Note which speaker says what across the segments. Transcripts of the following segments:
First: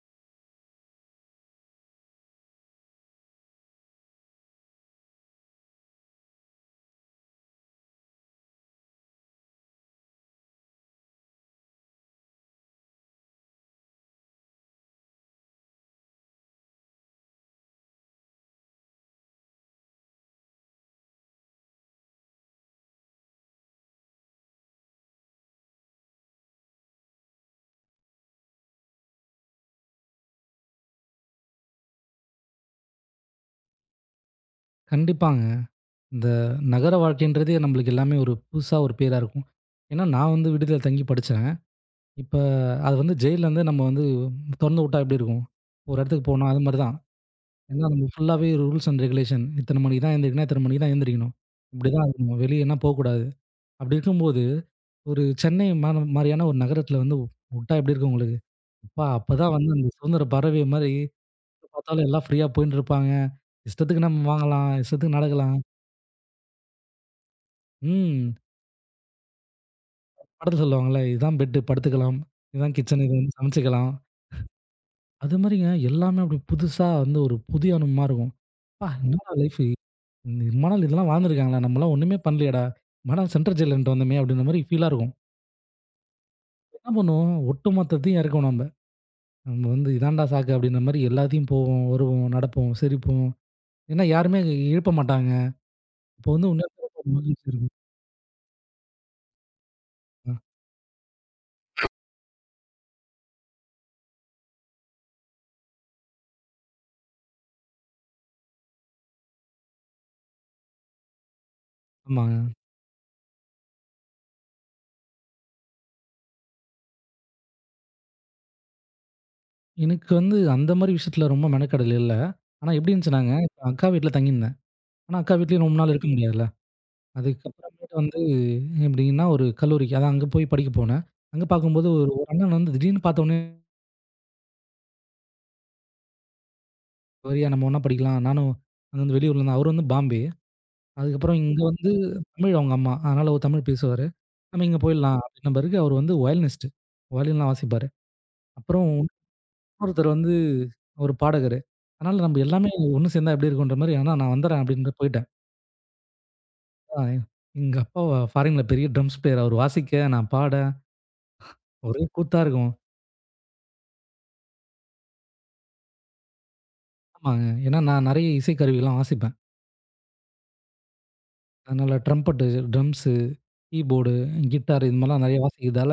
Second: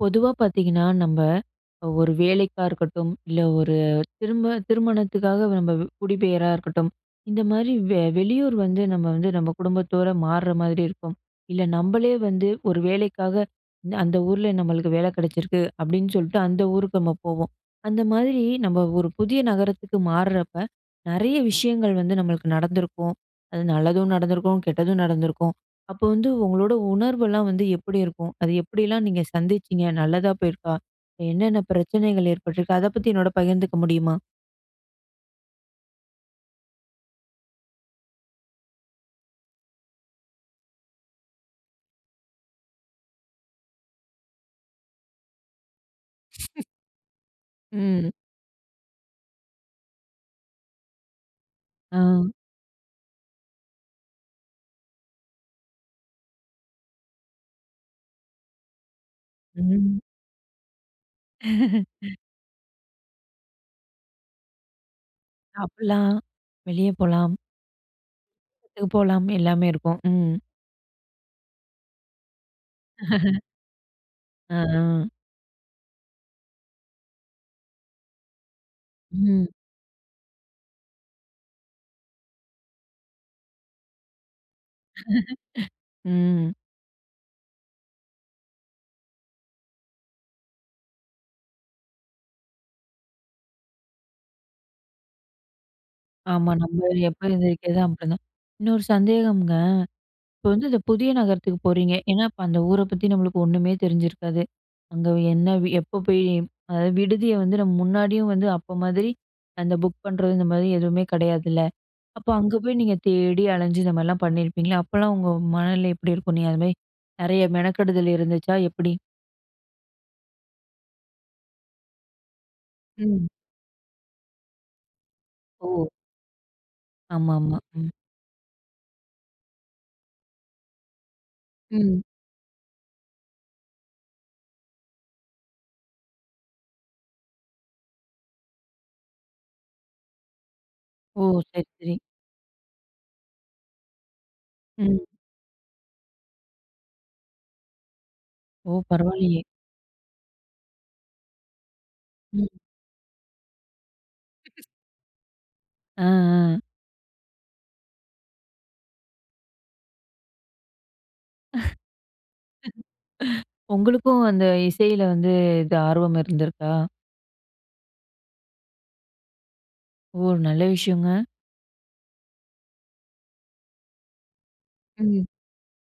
Speaker 1: பொதுவா பார்த்தீங்கன்னா, நம்ப ஒரு வேலைக்கா இருக்கட்டும், இல்ல ஒரு திருமணத்துக்காக நம்ப குடிபெயரா இருக்கட்டும், இந்த மாரி வெளியூர் வந்து நம்ம வந்து நம்ம குடும்பத்தோட மாறுற மாதிரி இருக்கும். இல்ல நம்பளே வந்து ஒரு வேலைக்காக அந்த ஊர்ல நம்மளுக்கு வேலை கிடைச்சிருக்கு அப்படின்னு சொல்லிட்டு அந்த ஊருக்கு நம்ம போவோம். அந்த மாதிரி நம்ம ஒரு புதிய நகரத்துக்கு மாறுறப்ப, நெறைய விஷயங்கள் வந்து நம்மளுக்கு நடந்திருக்கும். அது நல்லதும் நடந்திருக்கும், கெட்டதும் நடந்திருக்கும். அப்போ வந்து உங்களோட உணர்வெல்லாம் வந்து எப்படி இருக்கும்? அது எப்படிலாம் நீங்க சந்திச்சீங்க? நல்லதா போயிருக்கா? என்னென்ன பிரச்சனைகள் ஏற்பட்டிருக்கு? அத பத்தி என்னோட பகிர்ந்துக்க முடியுமா?
Speaker 2: கண்டிப்பாங்க. இந்த நகர வாழ்க்கைன்றதே நம்மளுக்கு எல்லாமே ஒரு புதுசா ஒரு பேரா இருக்கும். ஏன்னா, நான் வந்து விடுதியில தங்கி படிச்சேன். இப்ப அது வந்து ஜெயில்லேருந்து நம்ம வந்து தொறந்து விட்டா எப்படி இருக்கும்? ஒரு இடத்துக்கு போனா அது மாரி தான். ஏன்னா நம்ம
Speaker 1: ம்.
Speaker 2: ஃபுல்லாவே ரூல்ஸ் அண்ட் ரெகுலேஷன். இத்தன மணிக்கு தான் எந்திரிக்கணும், இத்தன மணிக்கு தான் எந்திரிக்கணும்.
Speaker 1: ஆ.
Speaker 2: இப்படிதான் இருக்கணும். வெளியன்னா போக்கூடாது. அப்படி இருக்கும்போது, ஒரு சென்னை மாந மாரியான ஒரு நகரத்தில வந்து உட்டா எப்படி இருக்கும் உங்களுக்கு? அப்பா! அப்பதான் வந்து அந்த
Speaker 1: ம்.
Speaker 2: சுதந்திர பறவை மாரி எப்ப பார்த்தாலும் எல்லாம் ஃப்ரீயா போயின்ட்டு இருப்பாங்க. இஷ்டத்துக்கு நம்ம வாங்கலாம், இஷ்டத்துக்கு நடக்கலாம்.
Speaker 1: சாப்பிடலாம், வெளிய போலாம்,
Speaker 2: ம்.
Speaker 1: படத்துக்கு போலாம் எல்லாமே இருக்கும். ம்.
Speaker 2: படத்துல சொல்லுவாங்கல்ல, இதுதான் பெட்டு படுத்துக்கலாம். இதுதான் கிச்சன். இது வந்து சமைச்சுக்கலாம்.
Speaker 1: ஆ, ஆ.
Speaker 2: அது மாரிங்க எல்லாமே அப்படி புதுசா வந்து ஒரு புதிய அனுபவமா இருக்கும். அப்பா! என்னடா
Speaker 1: ம்.
Speaker 2: லைஃபு! இம்மா நாள் இதெல்லாம் வாழ்ந்துருக்காங்களா? நம்மலாம் ஒண்ணுமே பண்ணலையேடா! இம்மா நாள் சென்ட்ரல் ஜெயிலன்ட்டு வந்தோமே! அப்படின்ற மாரி ஃபீலா இருக்கும்.
Speaker 1: ம்.
Speaker 2: என்ன பண்ணுவோம், ஒட்டுமொத்தத்தையும் இறக்குவோம் நம்ப. நம்ம நம்ம வந்து இதான்டா சாக்கு அப்படின்ற மாரி எல்லாத்தையும் போவோம், வருவோம், நடப்போம், சிரிப்போம். ஏன்னா யாருமே எழுப்ப மாட்டாங்க. அப்போ வந்து
Speaker 1: ஆமா. நம்ம
Speaker 2: உண்மையாலுமே ஒரு
Speaker 1: எப்ப
Speaker 2: மகிழ்ச்சி இருக்கும்.
Speaker 1: எந்திரிக்கிறது அப்படிதான். இன்னொரு சந்தேகம்ங்க.
Speaker 2: அ
Speaker 1: இப்போ வந்து இந்த புதிய நகரத்துக்கு போறீங்க. ஏன்னா, அப்ப அந்த ஊர பத்தி நம்மளுக்கு ஒண்ணுமே தெரிஞ்சிருக்காது. அங்க என்ன எப்போ போய் அதாவது விடுதிய வந்து நம்ம முன்னாடியும் வந்து அப்ப மாதிரி அந்த புக் பண்றது இந்த மாதிரி எதுவுமே கிடையாதுல்ல. அப்ப
Speaker 2: ஆமாங்க.
Speaker 1: அங்க போய் நீங்க தேடி அலைஞ்சு இந்த மாதிரிலாம் பண்ணியிருப்பீங்களா? அப்பலாம் உங்க மனநிலை எப்படி இருக்கும்? நீங்க அது மாரி நெறைய மெனக்கெடுதல் இருந்துச்சா எப்படி?
Speaker 2: எனக்கு வந்து அந்த மாரி விஷயத்துல ரொம்ப மெனக்கெடல் இல்ல. ஆனா எப்படி
Speaker 1: ம்.
Speaker 2: இருந்துச்சுன்னாங்க, இப்ப அக்கா வீட்ல தங்கியிருந்தேன். ஆனா, அக்கா வீட்லயும் ரொம்ப
Speaker 1: ஓ!
Speaker 2: நாள் இருக்க முடியாதுல்ல.
Speaker 1: ஆமாமா. ம்.
Speaker 2: அதுக்கப்புறமேட்டு வந்து எப்படின்னா, ஒரு கல்லூரிக்கு அதான் அங்க போய் படிக்க போனேன். அங்க பார்க்கும்போது
Speaker 1: ம்.
Speaker 2: ஒரு ஒரு அண்ணன் வந்து திடீர்னு பார்த்தோனே, "வரியா நம்ம ஒண்ணா படிக்கலாம்." நானும் அங்க வந்து வெளியூர்ல இருந்தேன். அவரு வந்து பாம்பே.
Speaker 1: ஓ!
Speaker 2: அதுக்கப்புறம் இங்க
Speaker 1: சரி,
Speaker 2: வந்து
Speaker 1: சரி.
Speaker 2: தமிழ் அவங்க அம்மா. அதனால அவர் தமிழ் பேசுவாரு. "நம்ம இங்க
Speaker 1: ம்.
Speaker 2: போயிடலாம்." அப்படின்ன பிறகு அவரு வந்து வயலினிஸ்ட். வயலின்லாம் வாசிப்பாரு.
Speaker 1: ஓ!
Speaker 2: அப்புறம்
Speaker 1: பரவாயில்லயே.
Speaker 2: இன்னொருத்தர் வந்து ஒரு பாடகரு. அதனால நம்ம
Speaker 1: ம்.
Speaker 2: எல்லாமே ஒண்ணு சேர்ந்தா எப்படி இருக்குன்ற மாரி, "ஆனா நான் வந்துடுறேன்." அப்படின்ட்டு போயிட்டேன்.
Speaker 1: ஆ, ஆ.
Speaker 2: அ எங்க அப்பா ஃபாரின்ல பெரிய ட்ரம்ஸ் பிளேயர். அவரு வாசிக்க, நான் பாட, ஒரே கூத்தா இருக்கும்.
Speaker 1: உங்களுக்கும் அந்த இசையில வந்து இது ஆர்வம் இருந்திருக்கா?
Speaker 2: ஆமாங்க. ஏன்னா நான் நெறைய இசைக்கருவிலாம் வாசிப்பேன்.
Speaker 1: ஓ! நல்ல விஷயங்க.
Speaker 2: அதனால ட்ரம்பெட்டு, ட்ரம்ஸு, கீபோர்டு, கிட்டார் இது மாரிலாம் நெறைய வாசிக்கிறதால,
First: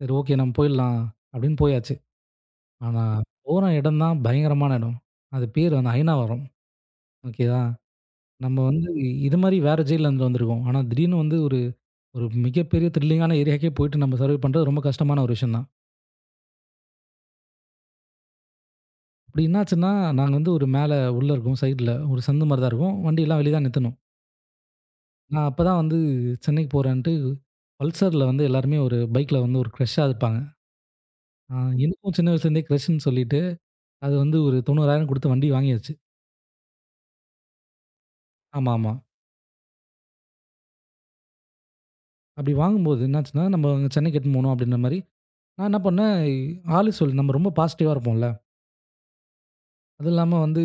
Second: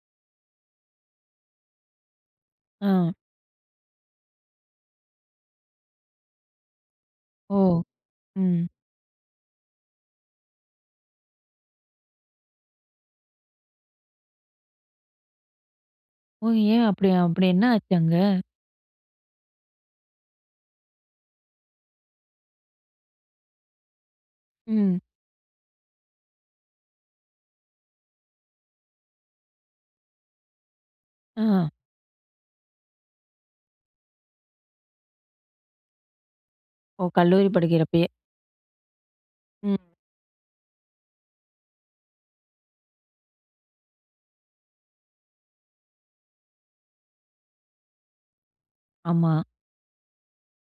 Speaker 2: சரி ஓகே நம்ம போயிடலாம் அப்படின்னு போயாச்சு.
Speaker 1: ஆ.
Speaker 2: ஆனா போன இடம் தான் பயங்கரமான இடம். அது பேர் வந்து அயனாவரம்.
Speaker 1: ஓ!
Speaker 2: ஓகேவா? நம்ம
Speaker 1: ம்.
Speaker 2: வந்து இது மாரி வேற ஜெயில்லருந்து வந்திருக்கோம். ஆனா திடீர்னு வந்து ஒரு ஒரு மிகப்பெரிய த்ரில்லிங்கான ஏரியாக்கே போயிட்டு நம்ம சர்வே பண்றது ரொம்ப கஷ்டமான ஒரு விஷயம் தான்.
Speaker 1: ஓ! ஏன் அப்படி அப்படி என்ன ஆச்சு அங்க?
Speaker 2: அப்படி என்னாச்சுன்னா, நாங்க வந்து ஒரு மேல உள்ள இருக்கோம் சைட்ல. ஒரு சந்து மாரி தான் இருக்கும். வண்டியெல்லாம் வெளிய தான் நிறுத்தணும்.
Speaker 1: ம்.
Speaker 2: நான் அப்பதான் வந்து சென்னைக்கு போறேன்ட்டு, பல்சர்ல வந்து எல்லாருமே ஒரு பைக்ல வந்து ஒரு கிரஷ்ஷா இருப்பாங்க.
Speaker 1: ஆ.
Speaker 2: அ எனக்கும் சின்ன வயசுலேருந்தே கிரஷ்ன்னு சொல்லிட்டு, அது வந்து ஒரு 90,000 குடுத்து வண்டி வாங்கியாச்சு.
Speaker 1: ஓ! கல்லூரி படிக்கிறப்பயே.
Speaker 2: ஆமா, ஆமா.
Speaker 1: ம்.
Speaker 2: அப்படி வாங்கும்போது என்னாச்சுன்னா, நம்ம அங்க சென்னைக்கு எடுத்துன்னு போணும் அப்படின்ற மாரி, நான் என்ன பண்ணேன், ஆலி சொல் நம்ம ரொம்ப பாசிட்டிவா இருப்போம்ல.
Speaker 1: ஆமா.
Speaker 2: அதுவும் இல்லாம வந்து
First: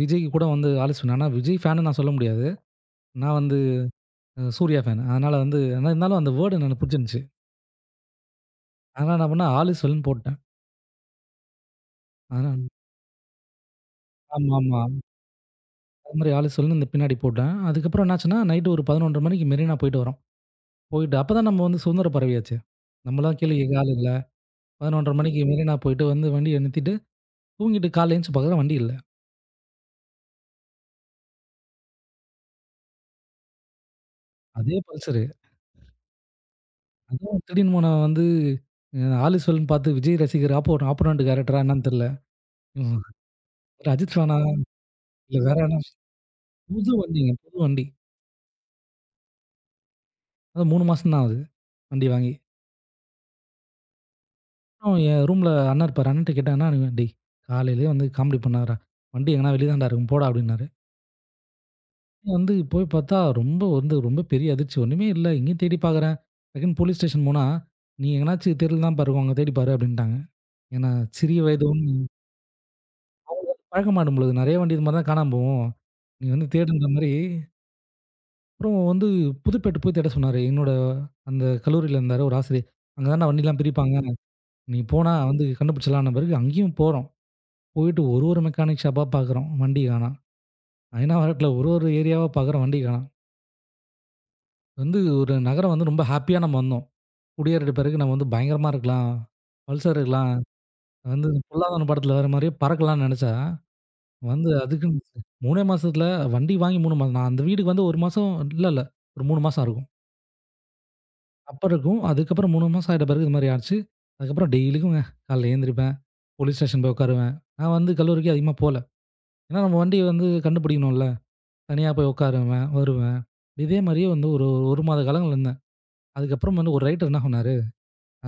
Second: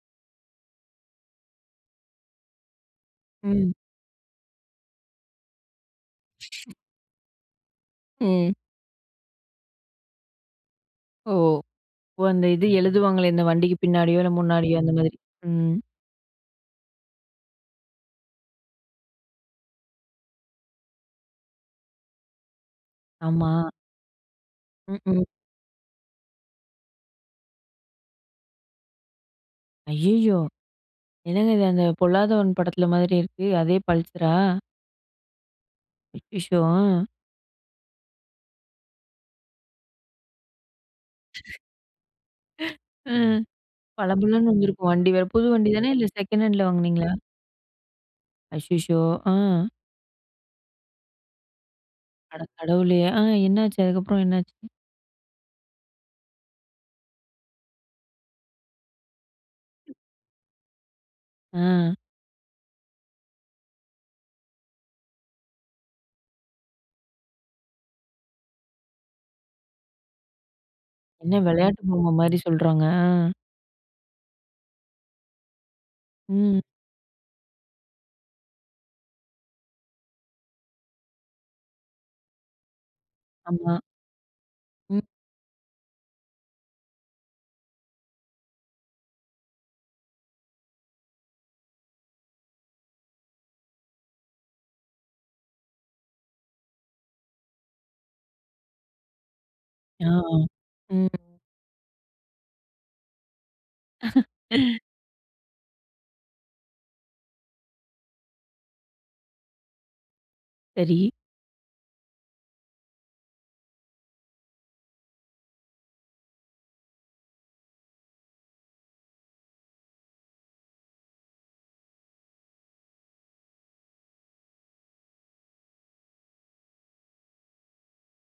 Speaker 2: விஜய்க்கு கூட வந்து ஆலி சொன்னேன். ஆனா விஜய் ஃபேன்னு நான் சொல்ல முடியாது. நான் வந்து
Speaker 1: ம்.
Speaker 2: சூர்யா ஃபேன். அதனால வந்து ஆனா இருந்தாலும் அந்த வேர்டு எனக்கு புடிச்சிருந்துச்சு.
Speaker 1: ம்.
Speaker 2: அதனால என்ன பண்ணேன், ஆலி சொல்லுன்னு போட்டேன்.
Speaker 1: ஓ! ஓ! அந்த
Speaker 2: ஆனா
Speaker 1: இது எழுதுவாங்களே இந்த வண்டிக்கு பின்னாடியோ, இல்ல முன்னாடியோ
Speaker 2: ஆமாமா.
Speaker 1: அந்த மாதிரி. ம்.
Speaker 2: அது மாதிரி ஆளு சொல்லுன்னு இந்த பின்னாடி போட்டேன். அதுக்கப்புறம் என்னாச்சுன்னா, நைட் ஒரு 11:30 மணிக்கு மெரினா போயிட்டு வரோம். போயிட்டு அப்பதான் நம்ம வந்து சுதந்திர பறவையாச்சே. நம்மலாம்
Speaker 1: ஆமா.
Speaker 2: கீழ கேக்க ஆள் இல்ல. 11:30
Speaker 1: ம்ஹ்ம்.
Speaker 2: மணிக்கு மெரினா போயிட்டு வந்து வண்டிய நிறுத்திட்டு, தூங்கிட்டு காலைல எந்திச்சு பாக்குறேன் வண்டி இல்ல.
Speaker 1: ஐயய்யோ! என்னங்க இது அந்த பொல்லாதவன் படத்துல மாதிரி இருக்கு. அதே பல்சரா?
Speaker 2: அதே பல்சரு.
Speaker 1: அச்சச்சோ! ஆ.
Speaker 2: அதுவும் திடீர்னு போனா வந்து அ ஆளு சொல்லுன்னு பாத்து விஜய் ரசிகர் ஆப்போ ஆப்போனன்ட் கேரக்டரா என்னான்னு தெர்ல. ம்.
Speaker 1: ம்.
Speaker 2: அஜித் ஃபேனா
Speaker 1: பளபளன்னு வந்திருக்கும் வண்டி வேற.
Speaker 2: இல்ல
Speaker 1: புது
Speaker 2: வேற
Speaker 1: வண்டி
Speaker 2: யாருனா
Speaker 1: தானே இல்ல செகண்ட் ஹேண்ட்ல
Speaker 2: புது
Speaker 1: வாங்குனீங்களா?
Speaker 2: வண்டிங்க, புது வண்டி.
Speaker 1: அச்சச்சோ! ஆ.
Speaker 2: அதான் 3 மாசம் தான் ஆகுது வண்டி வாங்கி.
Speaker 1: அட கடவுளே! ஆ என்னாச்சு? அதுக்கப்புறம் என்னாச்சு?
Speaker 2: அப்புறம் என் ரூம்ல அண்ணன் இருப்பாரு. அண்ணன்ட்ட கேட்டேன், "அண்ணா நீ டேய் காலையிலயே வந்து காமெடி பண்ணாதடா. வண்டி எங்கனா வெளிய தான்டா இருக்கும் போடா" அப்டின்னாரு.
Speaker 1: ஆ.
Speaker 2: வந்து போய் பார்த்தா ரொம்ப வந்து ரொம்ப பெரிய அதிர்ச்சி. ஒண்ணுமே இல்ல. எங்கேயும் தேடி பார்க்குறேன். டக்குன்னு போலீஸ் ஸ்டேஷன் போனா, "நீ எங்கனாச்சும் தெருல தான் பாருக்கும். அங்க தேடி பாரு" அப்படின்ட்டாங்க. ஏன்னா
Speaker 1: என்ன
Speaker 2: சிறிய வயது
Speaker 1: விளையாட்டு
Speaker 2: ஒண்ணு
Speaker 1: பொம்மை மாரி சொல்றாங்க. ஆ.
Speaker 2: பழக்கமாயிடும் பொழுது. நெறைய வண்டி இது மாரி தான் காணாம போகும். "நீ வந்து
Speaker 1: ம்.
Speaker 2: தேடுன்ற" மாரி அப்புறம் வந்து புதுப்பேட்டை போய் தேட சொன்னாரு. என்னோட அந்த கல்லூரியில இருந்தாரு ஒரு ஆசிரியர். "அங்க தான்டா வண்டிலாம்
Speaker 1: ஆமா.
Speaker 2: பிரிப்பாங்க. நீ
Speaker 1: ம்.
Speaker 2: போனா வந்து கண்டுபிடிச்சிடலாம்ன்ன" பிறகு அங்கேயும் போறோம். போயிட்டு ஒரு ஒரு மெக்கானிக் ஷாப்பா பார்க்குறோம். வண்டி காணோம். ஐனா, ஒரு ஒரு ஏரியாவா பார்க்குறோம். வண்டி காணோம். வந்து ஒரு நகரம் வந்து ரொம்ப ஹேப்பியா நம்ம வந்தோம். குடியேறிட்ட பிறகு நம்ம வந்து பயங்கரமா இருக்கலாம். பல்சர்
Speaker 1: ஆ.
Speaker 2: இருக்கலாம்.
Speaker 1: ம்.
Speaker 2: வந்து பொல்லாதவன் படத்துல வர மாரியே பறக்கலாம்னு நெனச்சா, வந்து அதுக்குன்னு 3 மாசத்துல வண்டி வாங்கி 3 மாசம். நான் அந்த வீட்டுக்கு வந்து 1 மாசம் இல்ல, இல்ல. ஒரு 3 மாசம் இருக்கும்.
Speaker 1: சரி.
Speaker 2: அப்ப இருக்கும். அதுக்கப்புறம் 3 மாசம் ஆயிட்ட பிறகு இது மாரி ஆச்சு. அதுக்கப்புறம் டெய்லிக்கும்ங்க காலைல எழுந்திரிப்பேன். போலீஸ் ஸ்டேஷன் போய் உட்காருவேன். நான் வந்து கல்லூரிக்கு அதிகமா போல. ஏன்னா நம்ம வண்டிய வந்து கண்டுபிடிக்கணும்ல. தனியா போய் உட்காருவேன், வருவேன். இதே மாரியே வந்து ஒரு 1 மாத காலங்கள் இருந்தேன். அதுக்கப்புறம் வந்து ஒரு ரைடர் என்ன சொன்னாரு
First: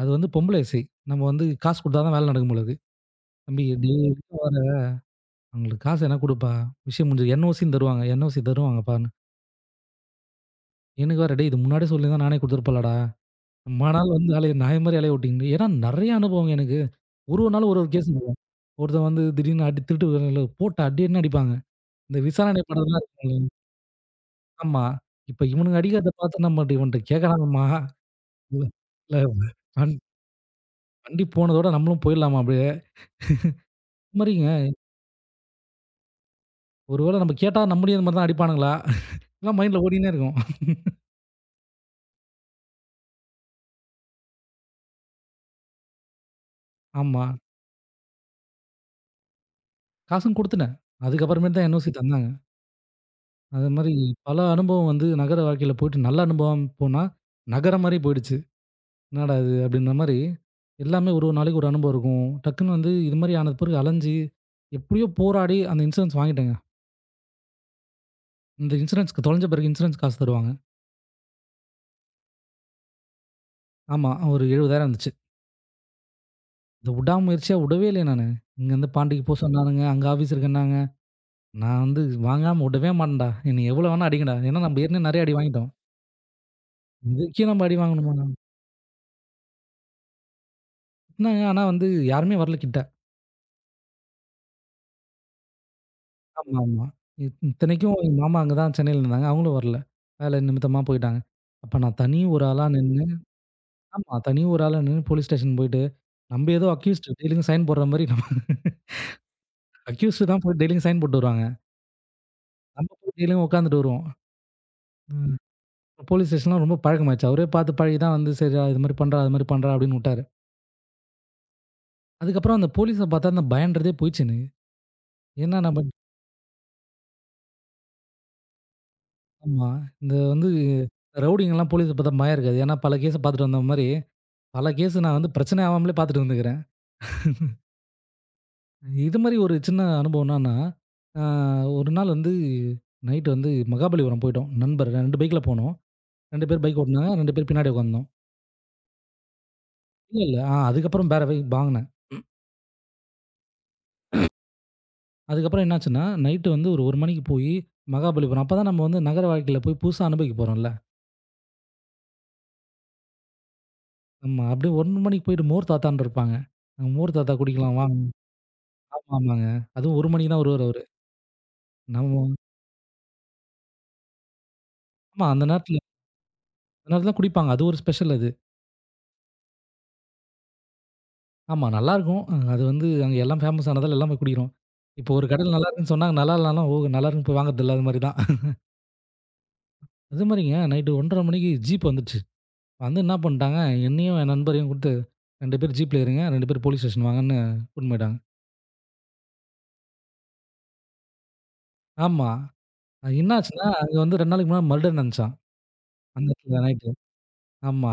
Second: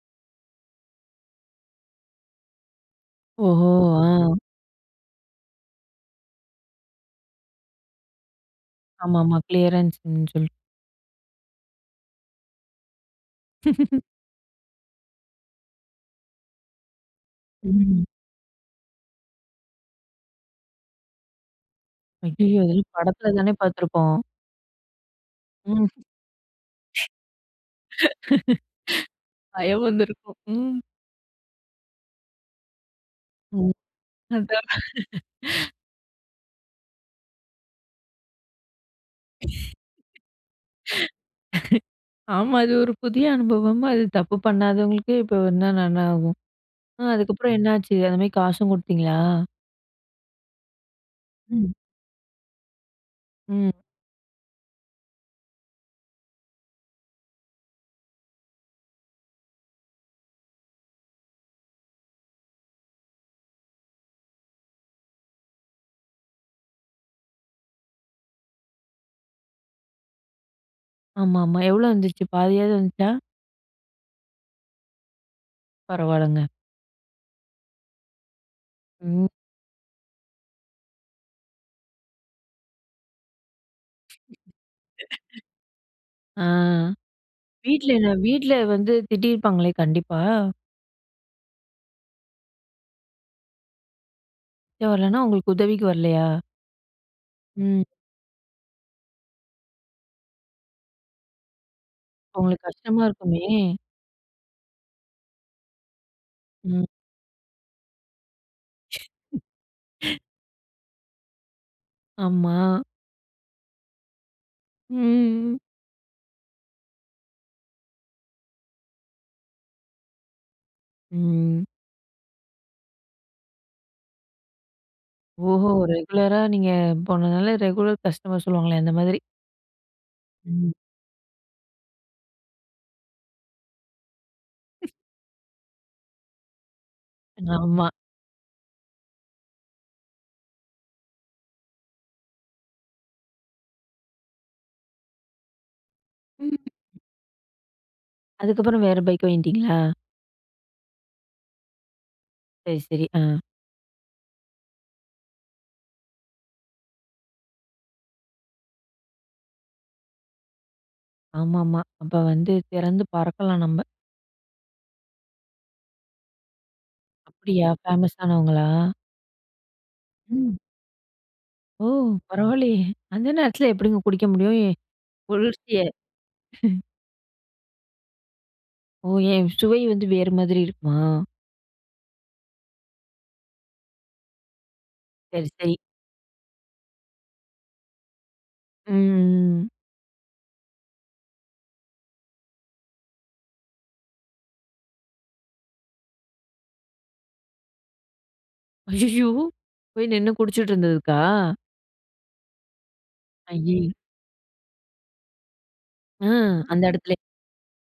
Speaker 2: அது வந்து பொம்பள இசை. நம்ம வந்து காசு குடுத்தா தான் வேலை நடக்கும் போல இருக்கு. "தம்பி
Speaker 1: ஓஹோ!
Speaker 2: டேய்
Speaker 1: ஆ.
Speaker 2: இதுக்கு வேற அவங்களுக்கு காசு எதனா குடுப்பா. விஷயம் முடிஞ்சது. என்ஓசின்னு தருவாங்க. என்ஓசி தருவாங்கப்பான்னு."
Speaker 1: ஆமாமா. கிளியரன்ஸ்ன்னு சொல்லிட்டு.
Speaker 2: எனக்கு வேற, "டேய் இது முன்னாடியே சொல்லியிருந்தா நானே குடுத்துருப்பேன்லடா. ரொம்ப நாள் வந்து அலைய நாய் மாரி அலைய விட்டீங்களே." ஏன்னா நெறைய அனுபவங்க எனக்கு. ஒரு ஒரு நாள் ஒரு ஒரு
Speaker 1: ம்.
Speaker 2: கேஸ் இருக்கும். ஒருத்தன் வந்து திடீர்னு அடி திருட்டு வேலையில போட்டு அடின்னு அடிப்பாங்க. இந்த விசாரணை
Speaker 1: ஐயயோ! இதெல்லாம்
Speaker 2: படம்லாம்
Speaker 1: படத்துல
Speaker 2: இருக்கும்ல.
Speaker 1: தானே பார்த்துருக்கோம்.
Speaker 2: ஆமா. இப்ப இவனுங்க
Speaker 1: ம்.
Speaker 2: அடிக்கிறத பார்த்து நம்மட்ட இவன்ட்ட கேட்கலாமாம்மா? இல்ல இல்ல
Speaker 1: பயம்
Speaker 2: வண்
Speaker 1: வந்திருக்கும். ம்.
Speaker 2: வண்டி போனதோட நம்மளும் போயிடலாமா அப்படியே?
Speaker 1: ம்.
Speaker 2: இது மாரிங்க.
Speaker 1: அதான்.
Speaker 2: ஒரு வேளை நம்ம கேட்டா நம்மளையும் இந்த மாரி தான் அடிப்பானுங்களா? எல்லாம் மைண்ட்ல ஓடின்னே இருக்கும்.
Speaker 1: ஆமா. அது ஒரு புதிய அனுபவம். அது தப்பு பண்ணாதவங்களுக்கே இப்போ என்ன நன்னாகும். ஆ
Speaker 2: ஆமா.
Speaker 1: அதுக்கப்புறம் என்னாச்சு? அந்த மாரி காசும் குடுத்தீங்களா?
Speaker 2: காசும் குடுத்துட்டேன். அதுக்கப்புறமேட்டு தான்
Speaker 1: ம்.
Speaker 2: என்ஓசி தந்தாங்க. அது
Speaker 1: ம்.
Speaker 2: மாரி பல அனுபவம் வந்து நகர வாழ்க்கையில போயிட்டு நல்ல அனுபவம் போனா, நகரம் மாரி போயிடுச்சு. என்னடா இது அப்படின்ற மாரி, எல்லாமே ஒரு ஒரு நாளைக்கு ஒரு அனுபவம் இருக்கும். டக்குன்னு வந்து இது மாரி ஆனது பிறகு அலைஞ்சு, எப்படியோ போராடி அந்த இன்சூரன்ஸ் வாங்கிட்டேங்க. இந்த இன்சூரன்ஸ்க்கு தொலைஞ்ச பிறகு இன்சூரன்ஸ் காசு தருவாங்க.
Speaker 1: ஆமாமா. எவ்வளோ வந்துச்சு? பாதியாவது வந்துச்சா?
Speaker 2: ஆமா. ஒரு 70,000 வந்துச்சு.
Speaker 1: பரவால்லங்க.
Speaker 2: இத விடாமுயற்சியா விடவே இல்லையே நானு. இங்கருந்து பாண்டிக்கு
Speaker 1: ம்.
Speaker 2: போ சொன்னானுங்க, அங்க ஆஃபீஸ் இருக்குன்னாங்க. நான் வந்து வாங்காம விடவே மாட்டேன்டா. என்னைய எவ்வளோ வேணா அடிங்கடா. ஏன்னா நம்ம ஏற்கனவே நெறைய அடி வாங்கிட்டோம்.
Speaker 1: ஆ.
Speaker 2: இதுக்கே நம்ம அடி
Speaker 1: வீட்ல என்ன
Speaker 2: வாங்கணுமாங்க?
Speaker 1: வீட்ல வந்து திட்டியிருப்பாங்களே கண்டிப்பா?
Speaker 2: என்னங்க ஆனா வந்து யாருமே வரல கிட்ட.
Speaker 1: "சே வரலன்னா, உங்களுக்கு உதவிக்கு வரலையா?"
Speaker 2: ஆமா, ஆமா.
Speaker 1: ம்.
Speaker 2: இத்தனைக்கும் எங்க மாமா அங்க தான் சென்னையில இருந்தாங்க. அவங்களும் வரல. வேலை நிமித்தமா போயிட்டாங்க. அப்ப நான் தனி ஒரு
Speaker 1: உங்களுக்கு
Speaker 2: ஆளா
Speaker 1: கஷ்டமா
Speaker 2: நின்னு
Speaker 1: இருக்குமே!
Speaker 2: ஆமா. தனி ஒரு ஆளா நின்னு போலீஸ் ஸ்டேஷன் போயிட்டு, நம்ப ஏதோ
Speaker 1: ம்.
Speaker 2: அக்யூஸ்ட் டெய்லியும் சைன் போடுற மாரி நம்ம அக்யூஸ்ட் தான் போய் டெய்லியும் சைன் போட்டு வருவாங்க.
Speaker 1: ஆமா.
Speaker 2: நம்ம போய் டெய்லியும் உட்காந்துட்டு வருவோம். ம்.
Speaker 1: ம்.
Speaker 2: போலீஸ் ஸ்டேஷன்லாம் ரொம்ப பழக்கமாயிருச்சு. அவரே பார்த்து பழகி தான் வந்து, "சரிடா இது மாரி பண்றா, அது மாரி பண்றா" அப்படின்னு வுட்டாரு.
Speaker 1: ம்.
Speaker 2: அதுக்கப்புறம் அந்த போலீஸ பார்த்தா அந்த பயம்ன்றதே போயிடுச்சு எனக்கு. ஏன்னா
Speaker 1: ஓஹோ!
Speaker 2: நம்ம
Speaker 1: ரெகுலரா நீங்க போனனால ரெகுலர் கஸ்டமர் சொல்லுவாங்களே அந்த மாதிரி.
Speaker 2: ஆமா. இந்த வந்து
Speaker 1: ம்.
Speaker 2: ரவுடிங்கலாம் போலீஸ பாத்தா பயம் இருக்காது. ஏன்னா பல கேஸ பாத்துட்டு வந்த மாரி, பல கேஸ் நான் வந்து பிரச்சனை ஆவாமலே பாத்துட்டு வந்துக்கிறேன்.
Speaker 1: ஆமா.
Speaker 2: இது மாரி ஒரு சின்ன அனுபவம் என்னன்னா, ஆ ஒரு நாள் வந்து நைட் வந்து மகாபலிபுரம் போயிட்டோம். நண்பர் 2 பைக்ல போனோம். 2 பேர் பைக் ஓட்டுனாங்க. 2 பேர் பின்னாடி உட்கார்ந்தோம்.
Speaker 1: அதுக்கப்புறம் வேற பைக் வாங்கிட்டீங்களா?
Speaker 2: இல்ல, இல்ல. ஆ அதுக்கப்புறம் வேற பைக் வாங்குனேன்.
Speaker 1: சரி, சரி. ஆ.
Speaker 2: அதுக்கப்புறம் என்னாச்சுன்னா, நைட்டு வந்து ஒரு 1 மணிக்கு போயி மகாபலிபுரம். அப்பதான் நம்ம வந்து நகர வாழ்க்கையில போய் புதுசா அனுபவிக்க போறோம்ல.
Speaker 1: ஆமாமா. அப்ப வந்து திறந்து பறக்கலாம் நம்ப.
Speaker 2: நம்ம அப்படியே 1 மணிக்கு போயிட்டு மோர் தாத்தான்னு இருப்பாங்க. அங்க மோர் தாத்தா
Speaker 1: அப்படியா?
Speaker 2: குடிக்கலாம் வாங்க.
Speaker 1: ஃபேமஸானவங்களா?
Speaker 2: ஆமா, ஆமாங்க. அதுவும் 1 மணிக்கு தான்
Speaker 1: ம்.
Speaker 2: வருவாரு அவரு.
Speaker 1: ஓ!
Speaker 2: நம்ம
Speaker 1: பரவாயில்லையே! அந்த நேரத்துல எப்படிங்க குடிக்க முடியும்? எ
Speaker 2: ஆமா அந்த நேரத்துல
Speaker 1: குளிர்ச்சிய?
Speaker 2: அந்த நேரத்துல குடிப்பாங்க. அது ஒரு ஸ்பெஷல் அது.
Speaker 1: ஓ! ஏன் சுவை வந்து வேறு மாதிரி இருக்குமா?
Speaker 2: ஆமா நல்லாருக்கும். அது வந்து அங்க எல்லாம் ஃபேமஸ் ஆனதால எல்லாமே குடிக்கிறோம். இப்போ ஒரு
Speaker 1: சரி,
Speaker 2: கடையில
Speaker 1: சரி.
Speaker 2: நல்லாருக்குன்னு சொன்னாங்க. நல்லா இல்லனாலும், ஓ! நல்லாருக்குன்னு போய் வாங்குறதில்ல. அது மாரி தான்.
Speaker 1: ம்.
Speaker 2: அது மாரிங்க நைட்டு 1:30 மணிக்கு ஜீப் வந்துருச்சு. வந்து என்ன பண்ட்டாங்க, என்னையும் என் நண்பரையும் கூப்ட்டு 2 பேர் ஜீப்ல ஏறுங்க. 2 பேர் போலீஸ் ஸ்டேஷன் வாங்கன்னு கூட்டின்னு போயிட்டாங்க.
Speaker 1: ஐயய்யோ! போய் நின்னு குடிச்சிட்டு இருந்ததுக்கா?
Speaker 2: ஆமா. என்ன ஆச்சுன்னா,
Speaker 1: ஐயே!
Speaker 2: அங்க வந்து 2 நாளைக்கு முன்னாடி மர்டர் நடந்துச்சாம்.
Speaker 1: ஆ
Speaker 2: அந்த இடத்துல
Speaker 1: அந்த
Speaker 2: நைட்டு.
Speaker 1: இடத்துலயே.
Speaker 2: ஆமா.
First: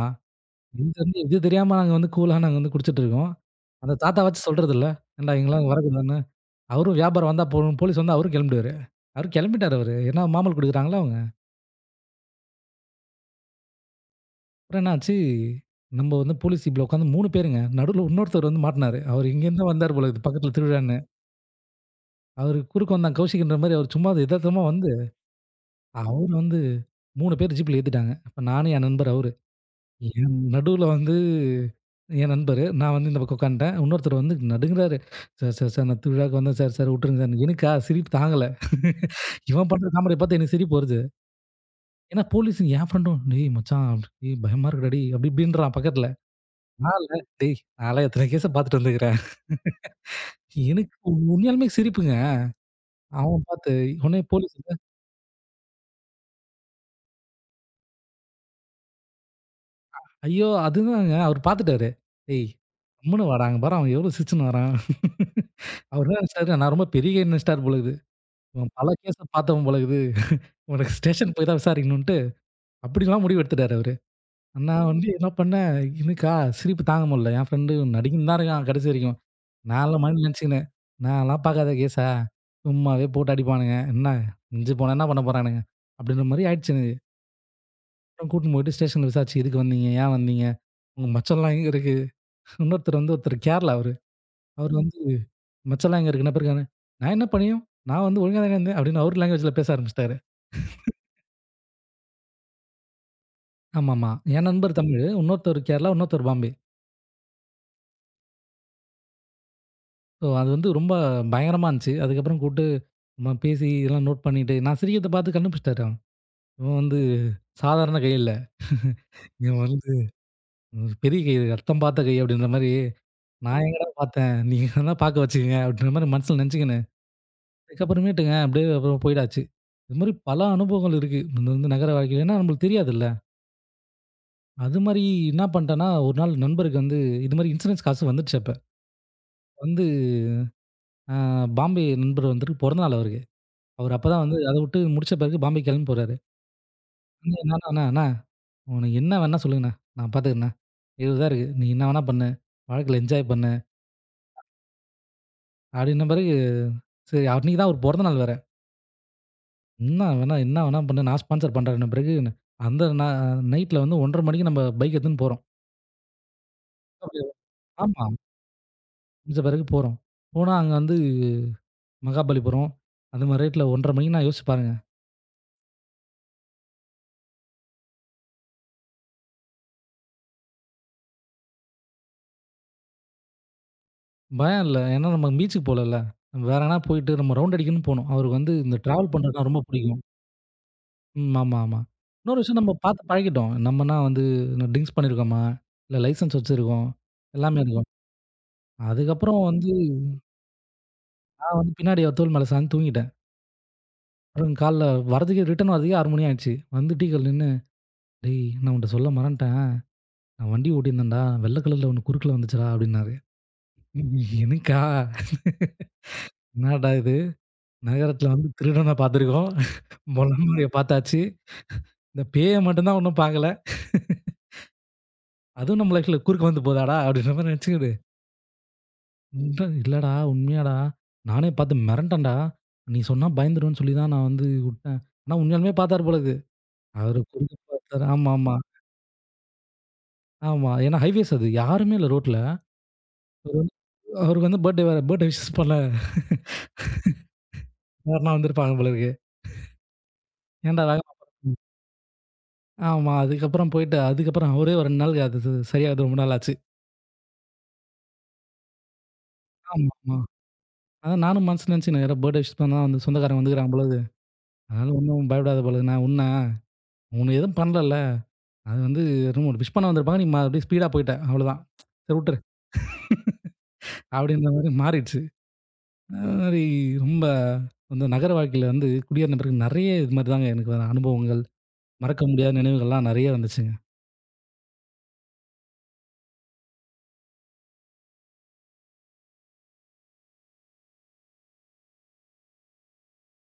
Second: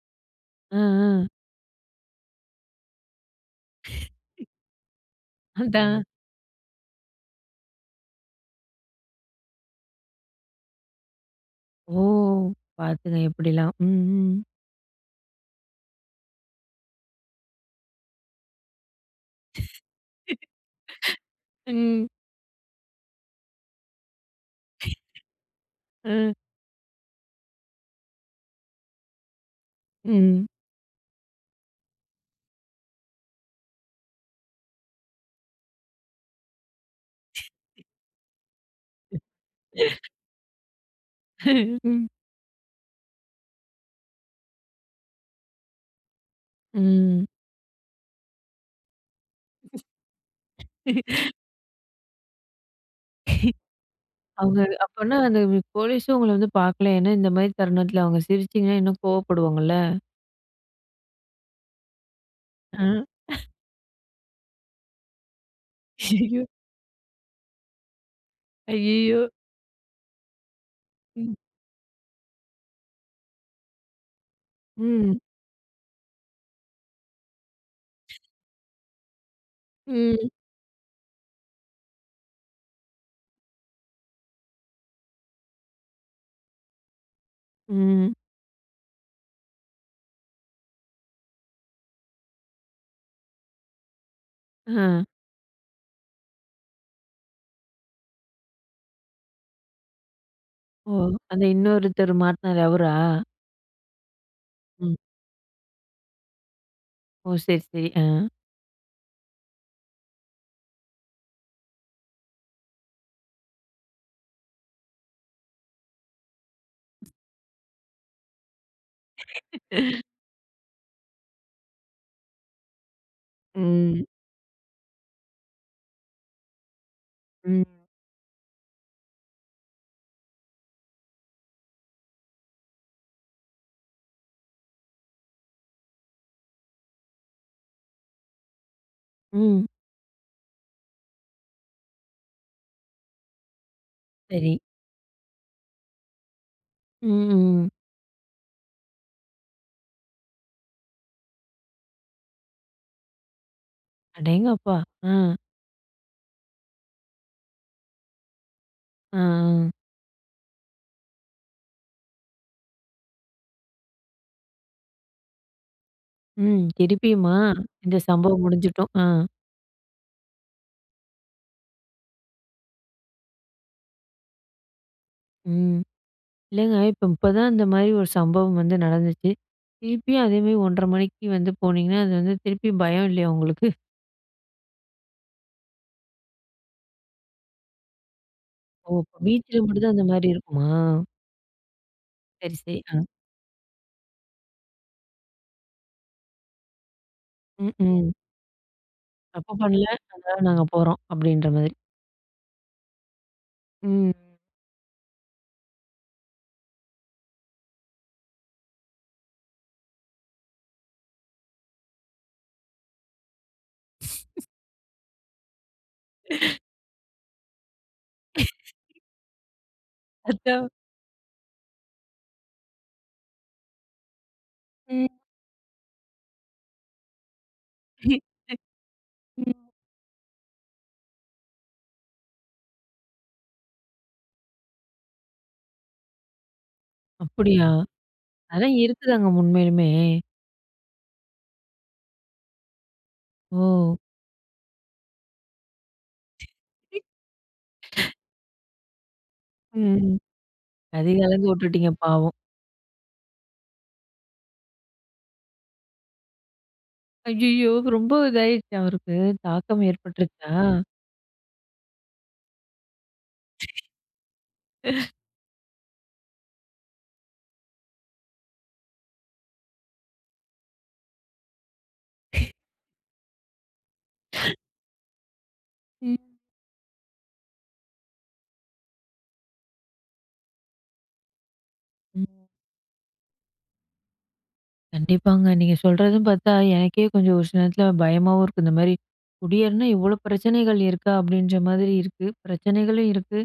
Speaker 1: ஆ,
Speaker 2: இது
Speaker 1: ஆ.
Speaker 2: வந்து இது தெரியாம நாங்க வந்து கூலா நாங்க வந்து குடிச்சிட்டு இருக்கோம். அந்த தாத்தாவாச்சும் சொல்றதுல்ல. ஏன்டா இங்கலாம்
Speaker 1: அதான்.
Speaker 2: வரக்கூடாதுன்னு. அவரும் வியாபாரம் வந்தா போதும், போலீஸ் வந்தா அவரும் கிளம்பிடுவாரு. அவரு கிளம்பிட்டாரு அவரு. ஏன்னா மாமல் குடுக்குறாங்களா அவங்க.
Speaker 1: ஓ! பாத்துங்க எப்படிலாம். ம், ம்.
Speaker 2: அப்புறம் என்னாச்சு, நம்ம வந்து போலீஸ் ஜீப்ல உட்காந்து 3 பேருங்க. நடுவுல இன்னொருத்தர் வந்து மாட்டுனாரு. அவரு இங்கேருந்து வந்தாரு போல இருக்குது. பக்கத்துல திருவிழான்னு.
Speaker 1: ம்.
Speaker 2: அவரு குறுக்க வந்தான் கௌஷிக்ன்ற மாரி அவர் சும்மா எதார்த்தமா வந்து, அவரு
Speaker 1: ம்.
Speaker 2: வந்து 3 பேர் ஜீப்ல ஏத்திட்டாங்க. அப்ப நானு, என் நண்பர் அவரு. என்
Speaker 1: ம்.
Speaker 2: நடுவுல வந்து என் நண்பரு, நான் வந்து இந்த பக்கம் உட்காந்துட்டேன். இன்னொருத்தர் வந்து நடுங்குறாரு. "சார், சார், சார் நான் திருவிழாவுக்கு வந்தேன் சார். சார் விட்டுருங்க சார்." எனக்கா சிரிப்பு தாங்கல. இவன் பண்ற காமெடிய பார்த்து எனக்கு சிரிப்பு வருது.
Speaker 1: ம்.
Speaker 2: ஏன்னா போலீஸுங்க என் ஃப்ரெண்டும், "டேய் மச்சான், டேய் பயமா இருக்குடா டேய்" அப்படி இப்படின்றான் பக்கத்துல. நான் இல்ல,
Speaker 1: ம்.
Speaker 2: "டேய் நான்லாம் எத்தன கேஸ பாத்துட்டு வந்துருக்கிறேன்." எனக்கு உண்மையாலுமே சிரிப்புங்க. அவன் பாத்து உடனே
Speaker 1: அவங்க
Speaker 2: போலீஸுங்க,
Speaker 1: அப்பன்னா அந்த போலீஸும் உங்கள வந்து பார்க்கல. ஏன்னா இந்த மாரி தருணத்துல அவங்க சிரிச்சீங்கன்னா இன்னும் கோவப்படுவாங்கல்ல.
Speaker 2: "ஐயோ! அதுதாங்க அவரு பாத்துட்டாரு." "டேய்
Speaker 1: ஆ.
Speaker 2: கம்முனு வாடா, அங்க பாரேன் அவன் எவ்வளோ சிரிச்சுன்னு வரான்." அவரு என்ன
Speaker 1: ஐயய்யோ!
Speaker 2: நெனச்சிட்டாரு, நான் ரொம்ப பெரிய கை நெனச்சிட்டாரு போல இருக்குது. இவன் பல கேஸ
Speaker 1: ஐயய்யோ!
Speaker 2: பாத்தவன் போல இருக்குது. உனக்கு ஸ்டேஷன்
Speaker 1: ம்.
Speaker 2: போய் தான் விசாரிக்கணுன்ட்டு, அப்படிலாம் முடிவு எடுத்துட்டாரு அவரு. நான் வந்து
Speaker 1: ம்.
Speaker 2: என்ன பண்ணேன், எனக்கா சிரிப்பு தாங்க முடியல. என் ஃப்ரெண்டு நடுங்கின்னு தான் இருக்கான் கடைசி வரைக்கும். நான்லாம் மனசுல
Speaker 1: ம்.
Speaker 2: நினச்சுக்கினேன். நான்லாம் பார்க்காத கேஸா? சும்மாவே போட்டு அடிப்பானுங்க. என்ன மிஞ்சி போனா என்ன பண்ண போறானுங்க? அப்படின்ற மாரி ஆயிடுச்சு எனக்கு.
Speaker 1: ம்.
Speaker 2: அப்புறம் கூட்டின்னு போயிட்டு ஸ்டேஷன்ல விசாரிச்சு, எதுக்கு வந்தீங்க? ஏன் வந்தீங்க? உங்க மச்சம்லாம் எங்க இருக்கு? இன்னொருத்தர் வந்து ஒருத்தர் கேரளா அவரு. அவரு ம். வந்து
Speaker 1: ஆ.
Speaker 2: மச்சம்லாம் எங்க இருக்குன்னு பிறகு நான் என்ன பண்ணியும்? நான் வந்து ஒழுங்கா தானே இருந்தேன் அப்படின்னு அவரு லாங்குவேஜ்ல பேச ஆரம்பிச்சுட்டாரு.
Speaker 1: ஓ! அந்த இன்னொருத்தர் மாட்னாரு அவரா?
Speaker 2: ஆமாமா. என் நண்பர்
Speaker 1: ம்.
Speaker 2: தமிழ், இன்னொருத்தர் கேரளா, இன்னொருத்தர் பாம்பே.
Speaker 1: ஓ! சரி, சரி. ஆ.
Speaker 2: ஸோ அது வந்து ரொம்ப பயங்கரமா இருந்துச்சு. அதுக்கப்புறம் கூட்டு நம்ம பேசி எல்லாம் நோட் பண்ணிட்டு நான் சிரிக்கிறத பார்த்து கண்டுபிடிச்சுட்டாரு அவன். இவன் வந்து சாதாரண கை இல்ல. இவன் வந்து பெரிய கை "ரத்தம் பார்த்த கை" அப்படின்ற மாரி, "நான் எங்கடா
Speaker 1: ம்.
Speaker 2: பார்த்தேன்? நீங்க வேணா பார்க்க வச்சுக்கங்க" அப்படின்ற மாரி மனசுல நெனச்சுக்கினேன்.
Speaker 1: ம்.
Speaker 2: அதுக்கப்புறமேட்டுங்க அப்படியே அப்புறம் போயிடாச்சு. இது மாரி பல அனுபவங்கள் இருக்கு. இந்த வந்து நகர வாழ்க்கையில. ஏன்னா நம்மளுக்கு தெரியாதுல்ல. அது மாரி என்ன பண்ணிட்டேன்னா, ஒரு நாள் நண்பருக்கு வந்து இது மாரி இன்சூரன்ஸ் காசு வந்துடுச்சு அப்ப.
Speaker 1: ம்.
Speaker 2: வந்து அ பாம்பே நண்பர் வந்துட்டு பிறந்த நாள் அவருக்கு. அவர் அப்பதான் வந்து
Speaker 1: சரி.
Speaker 2: அத விட்டு முடிச்ச பிறகு பாம்பே கெளம்பி போறாரு.
Speaker 1: ம்,
Speaker 2: "அண்ணே என்னான்னா
Speaker 1: ம்.
Speaker 2: அண்ணா அண்ணா உனக்கு என்ன வேணா சொல்லுங்கண்ணா. நான் பார்த்துக்கிறேண்ணா. 70 தான் இருக்கு. நீ என்ன வேணா பண்ணு. வாழ்க்கையில என்ஜாய் பண்ணு."
Speaker 1: அடேங்கப்பா! ஆ,
Speaker 2: அப்படின்ன பிறகு, சரி அன்னைக்கு தான் அவருக்கு பொறந்த நாள் வேற.
Speaker 1: ஆ, ஆ.
Speaker 2: என்ன வேணா பண்ணு, நான் ஸ்பான்சர் பண்றேன்ன பிறகு, அந்த நைட்ல வந்து 1:30 மணிக்கு நம்ம பைக் எடுத்துன்னு போறோம்.
Speaker 1: ம்.
Speaker 2: அப்படியா?
Speaker 1: திருப்பியுமா? இந்த
Speaker 2: ஆமா.
Speaker 1: சம்பவம் முடிஞ்சிட்டும். ஆ.
Speaker 2: முடிஞ்ச பிறகு போறோம். போனா அங்க வந்து மகாபலிபுரம், அந்த மாரி ரேட்ல 1:30 மணிக்கு நான் யோசிச்சு பாருங்க.
Speaker 1: ம். இல்லங்க இப்பதான் இந்த மாரி ஒரு சம்பவம் வந்து நடந்துச்சு. திருப்பியும் அதே மாரி 1:30 மணிக்கு வந்து போனீங்கன்னா, அது வந்து திருப்பியும் பயம் இல்லையா உங்களுக்கு?
Speaker 2: பயம் இல்ல. ஏன்னா நம்ம பீச்சுக்கு போலல்ல. வேற எங்கனா போயிட்டு நம்ம ரவுண்ட் அடிக்கணும்னு போனோம். அவருக்கு வந்து இந்த
Speaker 1: ஓ!
Speaker 2: டிராவல்
Speaker 1: இப்ப
Speaker 2: பண்றதுனா
Speaker 1: பீச்ல
Speaker 2: ரொம்ப
Speaker 1: மட்டும் தான்
Speaker 2: பிடிக்கும்.
Speaker 1: அந்த மாரி இருக்குமா?
Speaker 2: ம். ஆமா, ஆமா. இன்னொரு
Speaker 1: சரி,
Speaker 2: விஷயம் நம்ம
Speaker 1: சரி. ஆ.
Speaker 2: பார்த்து பழகிட்டோம். நம்மனா வந்து ட்ரிங்க்ஸ் பண்ணியிருக்கோமா, இல்ல லைசென்ஸ் வச்சிருக்கோம். எல்லாமே
Speaker 1: ம்,
Speaker 2: இருக்கும்.
Speaker 1: ம்.
Speaker 2: அதுக்கப்புறம்
Speaker 1: தப்பு
Speaker 2: வந்து
Speaker 1: பண்ணல. அதனால நாங்க போறோம். அப்படின்ற
Speaker 2: நான்
Speaker 1: மாதிரி.
Speaker 2: வந்து பின்னாடி அவ தோள் மேல சாய்ந்து தூங்கிட்டேன்.
Speaker 1: ம்.
Speaker 2: அப்புறம் காலைல ரிட்டர்ன் வரதுக்கே 6 மணி ஆயிடுச்சு. வந்து டீ கடையில நின்னு, "டேய்! நான் உன்ட்ட சொல்ல மறந்துட்டேன். நான் வண்டி ஓட்டியிருந்தேன்டா. வெள்ள கலர்ல ஒண்ணு குறுக்குல வந்துச்சுடா" அப்டின்னாரு. எனக்கா? என்னடா இது? நகரத்துல வந்து திருடன பார்த்துருக்கோம். முள்ளம்பன்றிய
Speaker 1: அதான்.
Speaker 2: பார்த்தாச்சு. இந்த பேய மட்டும் தான் ஒண்ணும் பார்க்கல.
Speaker 1: ம்.
Speaker 2: அதுவும் நம்ம லைஃப்ல குறுக்க வந்து போதாடா? அப்டின்ற மாரி நெனச்சுக்கிட்டு. இல்ல
Speaker 1: ம்.
Speaker 2: இல்லடா உண்மையாடா. நானே பார்த்து மிரண்டேன்டா. நீ சொன்னா பயந்துருவேன்னு சொல்லி தான் நான் வந்து உட்டேன். ஆனா உண்மையாலுமே பார்த்தாரு போல இருக்கு. அவரு குறுக்க
Speaker 1: அப்படியா?
Speaker 2: பார்த்தாரு. ஆமாமா.
Speaker 1: அதெல்லாம் இருக்குதாங்க உண்மையிலுமே.
Speaker 2: ஆமா. ஏன்னா ஹைவேஸ் அது. யாருமே இல்ல ரோட்ல. அவரு
Speaker 1: ஓ!
Speaker 2: வந்து அவருக்கு வந்து பர்த்டே வேற. பர்த்டே விஷஸ் பண்ண யாருன்னா வந்திருப்பாங்க போல இருக்கு.
Speaker 1: ம்.
Speaker 2: ஏன்டா வேகமா
Speaker 1: கதி கலந்து விட்டுட்டீங்க பாவம்.
Speaker 2: ஆமா. அதுக்கப்புறம் போயிட்டு அதுக்கப்புறம் அவரே ஒரு 2 நாள் அது சரியாகுது ரொம்ப நாள் ஆச்சு.
Speaker 1: ஐயய்யோ! ரொம்ப இதாயிருச்சா அவருக்கு? தாக்கம்
Speaker 2: ஆமாமா.
Speaker 1: ஏற்பட்டுருச்சா?
Speaker 2: அதான் நானும் மனசுல நினைச்சுக்கினேன். யாரோ பர்த்டே விஷ் பண்ண தான் வந்து சொந்தக்காரங்க வந்துருக்காங்க போல இருக்கு. அதனால ஒண்ணும் பயப்படாத போல இருக்கு. நான் உன்ன உனக்கு எதுவும் பண்ணலல்ல. அது வந்து என்னமோ விஷ் பண்ண வந்திருப்பாங்க. நீ அப்படியே ஸ்பீடா போயிட்ட. அவ்வளோதான். சரி உட்டுரு. அப்படின்ற மாரி மாறிடுச்சு. அது
Speaker 1: ம்.
Speaker 2: மாரி ரொம்ப அந்த நகர வாழ்க்கையில வந்து குடியேறின பிறகு நெறைய இது மாரி தாங்க எனக்கு வர அனுபவங்கள். மறக்க
Speaker 1: ம்.
Speaker 2: முடியாத நினைவுகள்லாம் நெறைய வந்துச்சுங்க.
Speaker 1: கண்டிப்பாங்க. நீங்க சொல்றதும் பார்த்தா எனக்கே கொஞ்சம் ஒரு சில நேரத்துல பயமாவும் இருக்கு. இந்த மாரி குடியேறினா இவ்வளோ பிரச்சனைகள் இருக்கா? அப்படின்ற மாதிரி இருக்கு. பிரச்சனைகளும் இருக்கு.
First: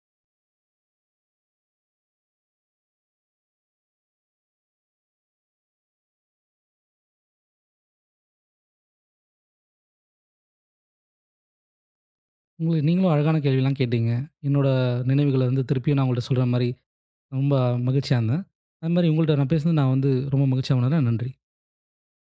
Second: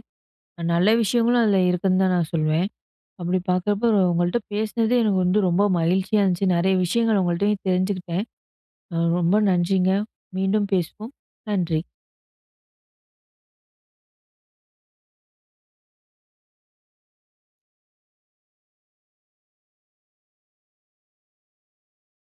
Speaker 1: நல்ல விஷயங்களும் அதில இருக்குன்னு தான் நான் சொல்வேன். அப்படி பார்க்குறப்போ உங்கள்ட்ட பேசினதே எனக்கு வந்து ரொம்ப மகிழ்ச்சியா இருந்துச்சு. நிறைய விஷயங்கள் உங்கள்ட்டயும் தெரிஞ்சுக்கிட்டேன். அ ரொம்ப நன்றிங்க. மீண்டும் பேசுவோம். நன்றி.
Speaker 2: உங்களுக்கு நீங்களும் அழகான கேள்விலாம் கேட்டீங்க. என்னோட நினைவுகள வந்து திருப்பியும் நான் உங்கள்ட்ட சொல்ற மாரி ரொம்ப மகிழ்ச்சியா இருந்தேன். அது மாரி உங்கள்ட்ட நான் பேசினது நான் வந்து ரொம்ப மகிழ்ச்சியா உணர்றேன். நன்றி.